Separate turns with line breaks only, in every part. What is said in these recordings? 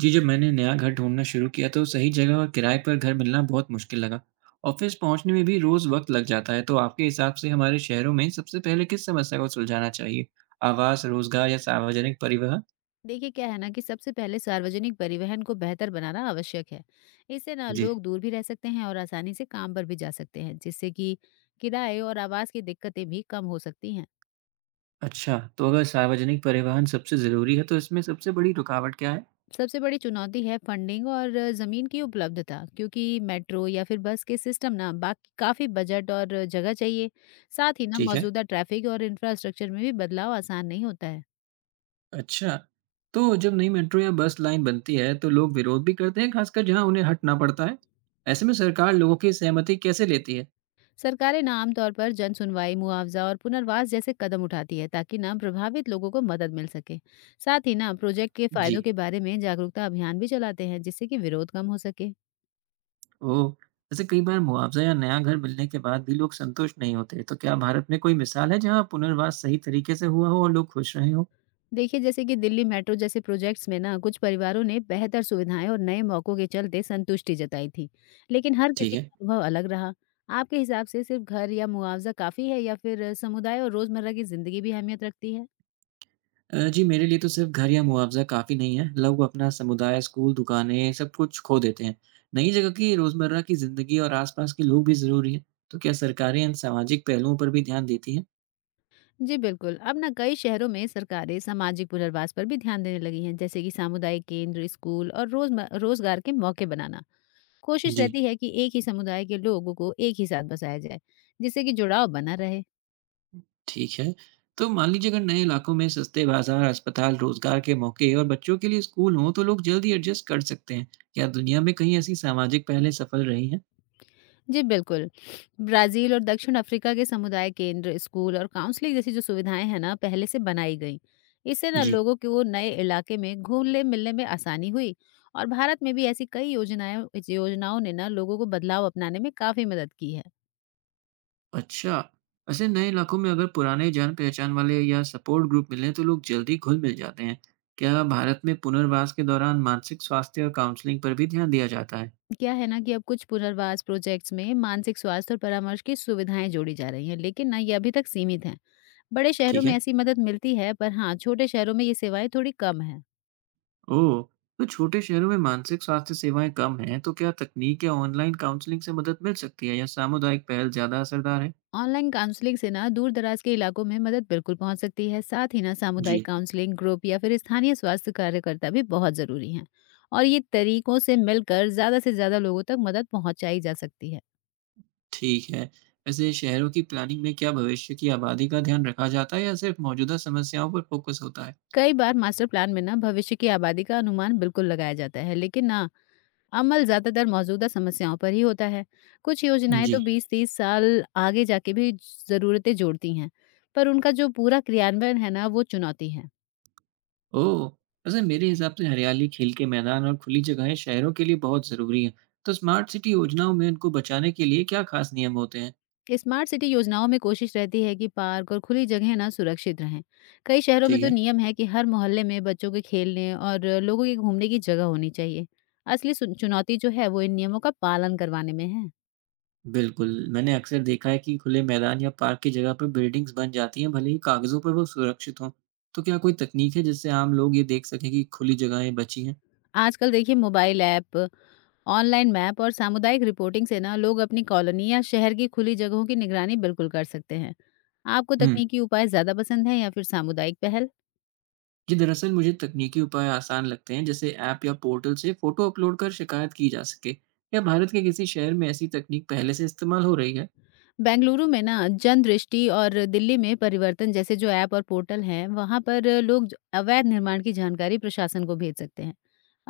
जी, जब मैंने नया घर ढूंढना शुरू किया तो सही जगह और किराए पर घर मिलना बहुत मुश्किल लगा। ऑफिस पहुंचने में भी रोज़ वक्त लग जाता है, तो आपके हिसाब से हमारे शहरों में सबसे पहले किस समस्या को सुलझाना चाहिए? आवास, रोजगार या सार्वजनिक परिवहन?
देखिए क्या है ना कि सबसे पहले सार्वजनिक परिवहन को बेहतर बनाना आवश्यक है। इससे ना
जी।
लोग दूर भी रह सकते हैं और आसानी से काम पर भी जा सकते हैं, जिससे कि किराए और आवास की दिक्कतें भी कम हो सकती हैं।
अच्छा, तो अगर सार्वजनिक परिवहन सबसे ज़रूरी है, तो इसमें सबसे बड़ी रुकावट क्या है?
सबसे बड़ी चुनौती है फंडिंग और ज़मीन की उपलब्धता, क्योंकि मेट्रो या फिर बस के सिस्टम ना बाकी काफ़ी बजट और जगह चाहिए। साथ ही ना
ठीक है।
मौजूदा ट्रैफिक और इंफ्रास्ट्रक्चर में भी बदलाव आसान नहीं होता है।
अच्छा, तो जब नई मेट्रो या बस लाइन बनती है, तो लोग विरोध भी करते हैं, खासकर जहां उन्हें हटना पड़ता है। ऐसे में सरकार लोगों की सहमति कैसे लेती है?
सरकारें ना आमतौर पर जन सुनवाई, मुआवजा और पुनर्वास जैसे कदम उठाती है ताकि ना प्रभावित लोगों को मदद मिल सके। साथ ही ना प्रोजेक्ट के
जी।
फायदों के बारे में जागरूकता अभियान भी चलाते हैं, जिससे कि विरोध कम हो सके।
ओह! वैसे कई बार मुआवज़ा या नया घर मिलने के बाद भी लोग संतुष्ट नहीं होते, तो क्या भारत में कोई मिसाल है जहाँ पुनर्वास सही तरीके से हुआ हो और लोग खुश रहे हों?
देखिए, जैसे कि दिल्ली मेट्रो जैसे प्रोजेक्ट्स में ना कुछ परिवारों ने बेहतर सुविधाएं और नए मौकों के चलते संतुष्टि जताई थी। लेकिन हर
ठीक
किसी
है।
का अनुभव अलग रहा। आपके हिसाब से सिर्फ घर या मुआवजा काफी है, या फिर समुदाय और रोजमर्रा की जिंदगी भी अहमियत रखती है?
जी, मेरे लिए तो सिर्फ घर या मुआवजा काफ़ी नहीं है। लोग अपना समुदाय, स्कूल, दुकानें सब कुछ खो देते हैं। नई जगह की रोज़मर्रा की ज़िंदगी और आसपास के लोग भी ज़रूरी हैं। तो क्या सरकारें इन सामाजिक पहलुओं पर भी ध्यान देती हैं?
जी बिल्कुल। अब ना कई शहरों में सरकारें सामाजिक पुनर्वास पर भी ध्यान देने लगी हैं, जैसे कि सामुदायिक केंद्र, स्कूल और रोजगार के मौके बनाना। कोशिश
जी।
रहती है कि एक ही समुदाय के लोगों को एक ही साथ बसाया जाए, जिससे कि जुड़ाव बना रहे।
ठीक है। तो मान लीजिए अगर नए इलाकों में सस्ते बाज़ार, अस्पताल, रोज़गार के मौके और बच्चों के लिए स्कूल हों, तो लोग जल्दी एडजस्ट कर सकते हैं। क्या दुनिया में कहीं ऐसी सामाजिक पहलें सफल रही हैं?
जी बिल्कुल। ब्राजील और दक्षिण अफ्रीका के समुदाय केंद्र, स्कूल और काउंसलिंग जैसी जो सुविधाएं हैं ना, पहले से बनाई गई। इससे ना
जी।
लोगों को नए इलाके में घुलने मिलने में आसानी हुई। और भारत में भी ऐसी कई योजनाएं योजनाओं ने ना लोगों को बदलाव अपनाने में काफी मदद की है।
अच्छा, वैसे नए इलाकों में अगर पुराने जान-पहचान वाले या सपोर्ट ग्रुप मिलें, तो लोग जल्दी घुल-मिल जाते हैं। क्या भारत में पुनर्वास के दौरान मानसिक स्वास्थ्य और काउंसलिंग पर भी ध्यान दिया जाता है?
क्या है ना कि अब कुछ पुनर्वास प्रोजेक्ट्स में मानसिक स्वास्थ्य और परामर्श की सुविधाएं जोड़ी जा रही हैं, लेकिन ना ये अभी तक सीमित हैं। बड़े शहरों
ठीक
में
है।
ऐसी मदद मिलती है, पर हाँ, छोटे शहरों में ये सेवाएं थोड़ी कम है।
ओह! तो छोटे शहरों में मानसिक स्वास्थ्य सेवाएँ कम हैं, तो क्या तकनीक या ऑनलाइन काउंसलिंग से मदद मिल सकती है या सामुदायिक पहल ज़्यादा असरदार है?
ऑनलाइन काउंसलिंग से ना दूर दराज के इलाकों में मदद बिल्कुल पहुंच सकती है। साथ ही ना
जी।
सामुदायिक काउंसलिंग ग्रुप या फिर स्थानीय स्वास्थ्य कार्यकर्ता भी बहुत ज़रूरी हैं। और ये तरीकों से मिलकर ज़्यादा से ज़्यादा लोगों तक मदद पहुंचाई जा सकती है।
ठीक है। वैसे शहरों की प्लानिंग में क्या भविष्य की आबादी का ध्यान रखा जाता है या सिर्फ मौजूदा समस्याओं पर फोकस होता है?
कई बार मास्टर प्लान में ना भविष्य की आबादी का अनुमान बिल्कुल लगाया जाता है, लेकिन ना अमल ज्यादातर मौजूदा समस्याओं पर ही होता है। कुछ योजनाएं
जी।
तो 20-30 साल आगे जाके भी जरूरतें जोड़ती हैं, पर उनका जो पूरा क्रियान्वयन है ना वो चुनौती है।
ओह! वैसे मेरे हिसाब से हरियाली, खेल के मैदान और खुली जगहें शहरों के लिए बहुत ज़रूरी हैं। तो स्मार्ट सिटी योजनाओं में इनको बचाने के लिए क्या खास नियम होते हैं?
स्मार्ट सिटी योजनाओं में कोशिश रहती है कि पार्क और खुली जगह ना सुरक्षित रहें। कई शहरों में
ठीक
तो
है।
नियम है कि हर मोहल्ले में बच्चों के खेलने और लोगों के घूमने की जगह होनी चाहिए। चुनौती जो है वो इन नियमों का पालन करवाने में है।
बिल्कुल, मैंने अक्सर देखा है कि खुले मैदान या पार्क की जगह पर बिल्डिंग्स बन जाती हैं, भले ही कागज़ों पर वो सुरक्षित हों। तो क्या कोई तकनीक है जिससे आम लोग ये देख सकें कि खुली जगहें बची हैं?
आजकल देखिए मोबाइल ऐप, ऑनलाइन मैप और सामुदायिक रिपोर्टिंग से ना लोग अपनी कॉलोनी या शहर की खुली जगहों की निगरानी बिल्कुल कर सकते हैं। आपको
हुँ।
तकनीकी उपाय ज्यादा पसंद है या फिर सामुदायिक पहल?
जी, दरअसल मुझे तकनीकी उपाय आसान लगते हैं, जैसे ऐप या पोर्टल से फोटो अपलोड कर शिकायत की जा सके। क्या भारत के किसी शहर में ऐसी तकनीक पहले से इस्तेमाल हो रही है?
बेंगलुरु में ना जन दृष्टि और दिल्ली में परिवर्तन जैसे जो ऐप और पोर्टल हैं, वहाँ पर लोग अवैध निर्माण की जानकारी प्रशासन को भेज सकते हैं।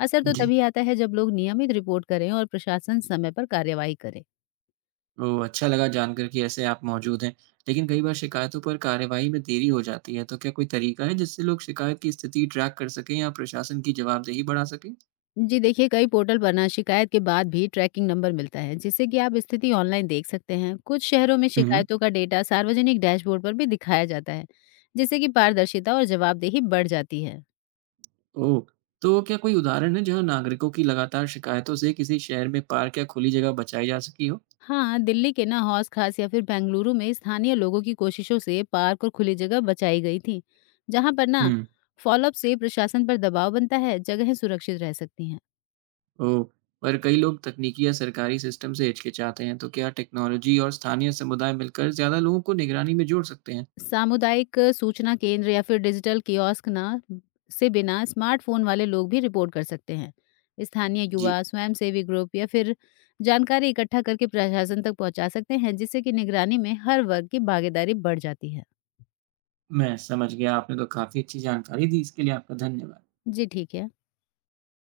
असर तो
जी।
तभी आता है जब लोग नियमित रिपोर्ट करें और प्रशासन समय पर कार्यवाही करे।
तो अच्छा लगा जानकर कि ऐसे ऐप मौजूद हैं। लेकिन कई बार शिकायतों पर कार्यवाही में देरी हो जाती है, तो क्या कोई तरीका है जिससे लोग शिकायत की स्थिति ट्रैक कर सकें या प्रशासन की जवाबदेही बढ़ा सकें?
जी देखिए, कई पोर्टल पर ना शिकायत के बाद भी ट्रैकिंग नंबर मिलता है, जिससे कि आप स्थिति ऑनलाइन देख सकते हैं। कुछ शहरों में
हम्म।
शिकायतों का डेटा सार्वजनिक डैशबोर्ड पर भी दिखाया जाता है, जिससे कि पारदर्शिता और जवाबदेही बढ़ जाती है।
ओह। तो क्या कोई उदाहरण है जहां नागरिकों की लगातार शिकायतों से किसी शहर में पार्क या खुली जगह बचाई जा सकी हो?
हाँ, दिल्ली के ना हौस खास या फिर बेंगलुरु में स्थानीय लोगों की कोशिशों से पार्क और खुली जगह बचाई गई थी, जहाँ पर ना
हम्म।
फॉलोअप से प्रशासन पर दबाव बनता है, जगहें सुरक्षित रह सकती हैं।
ओह! पर कई लोग तकनीकी या सरकारी सिस्टम से हिचकिचाते हैं, तो क्या टेक्नोलॉजी और स्थानीय समुदाय मिलकर ज़्यादा लोगों को निगरानी में जोड़ सकते हैं?
सामुदायिक सूचना केंद्र या फिर डिजिटल कियोस्क ना से बिना स्मार्टफोन वाले लोग भी रिपोर्ट कर सकते हैं। स्थानीय
जी,
युवा स्वयंसेवी ग्रुप या फिर जानकारी इकट्ठा करके प्रशासन तक पहुंचा सकते हैं, जिससे कि निगरानी में हर वर्ग की भागीदारी बढ़ जाती है।
मैं समझ गया। आपने तो काफ़ी अच्छी जानकारी दी। इसके लिए आपका धन्यवाद।
जी ठीक है।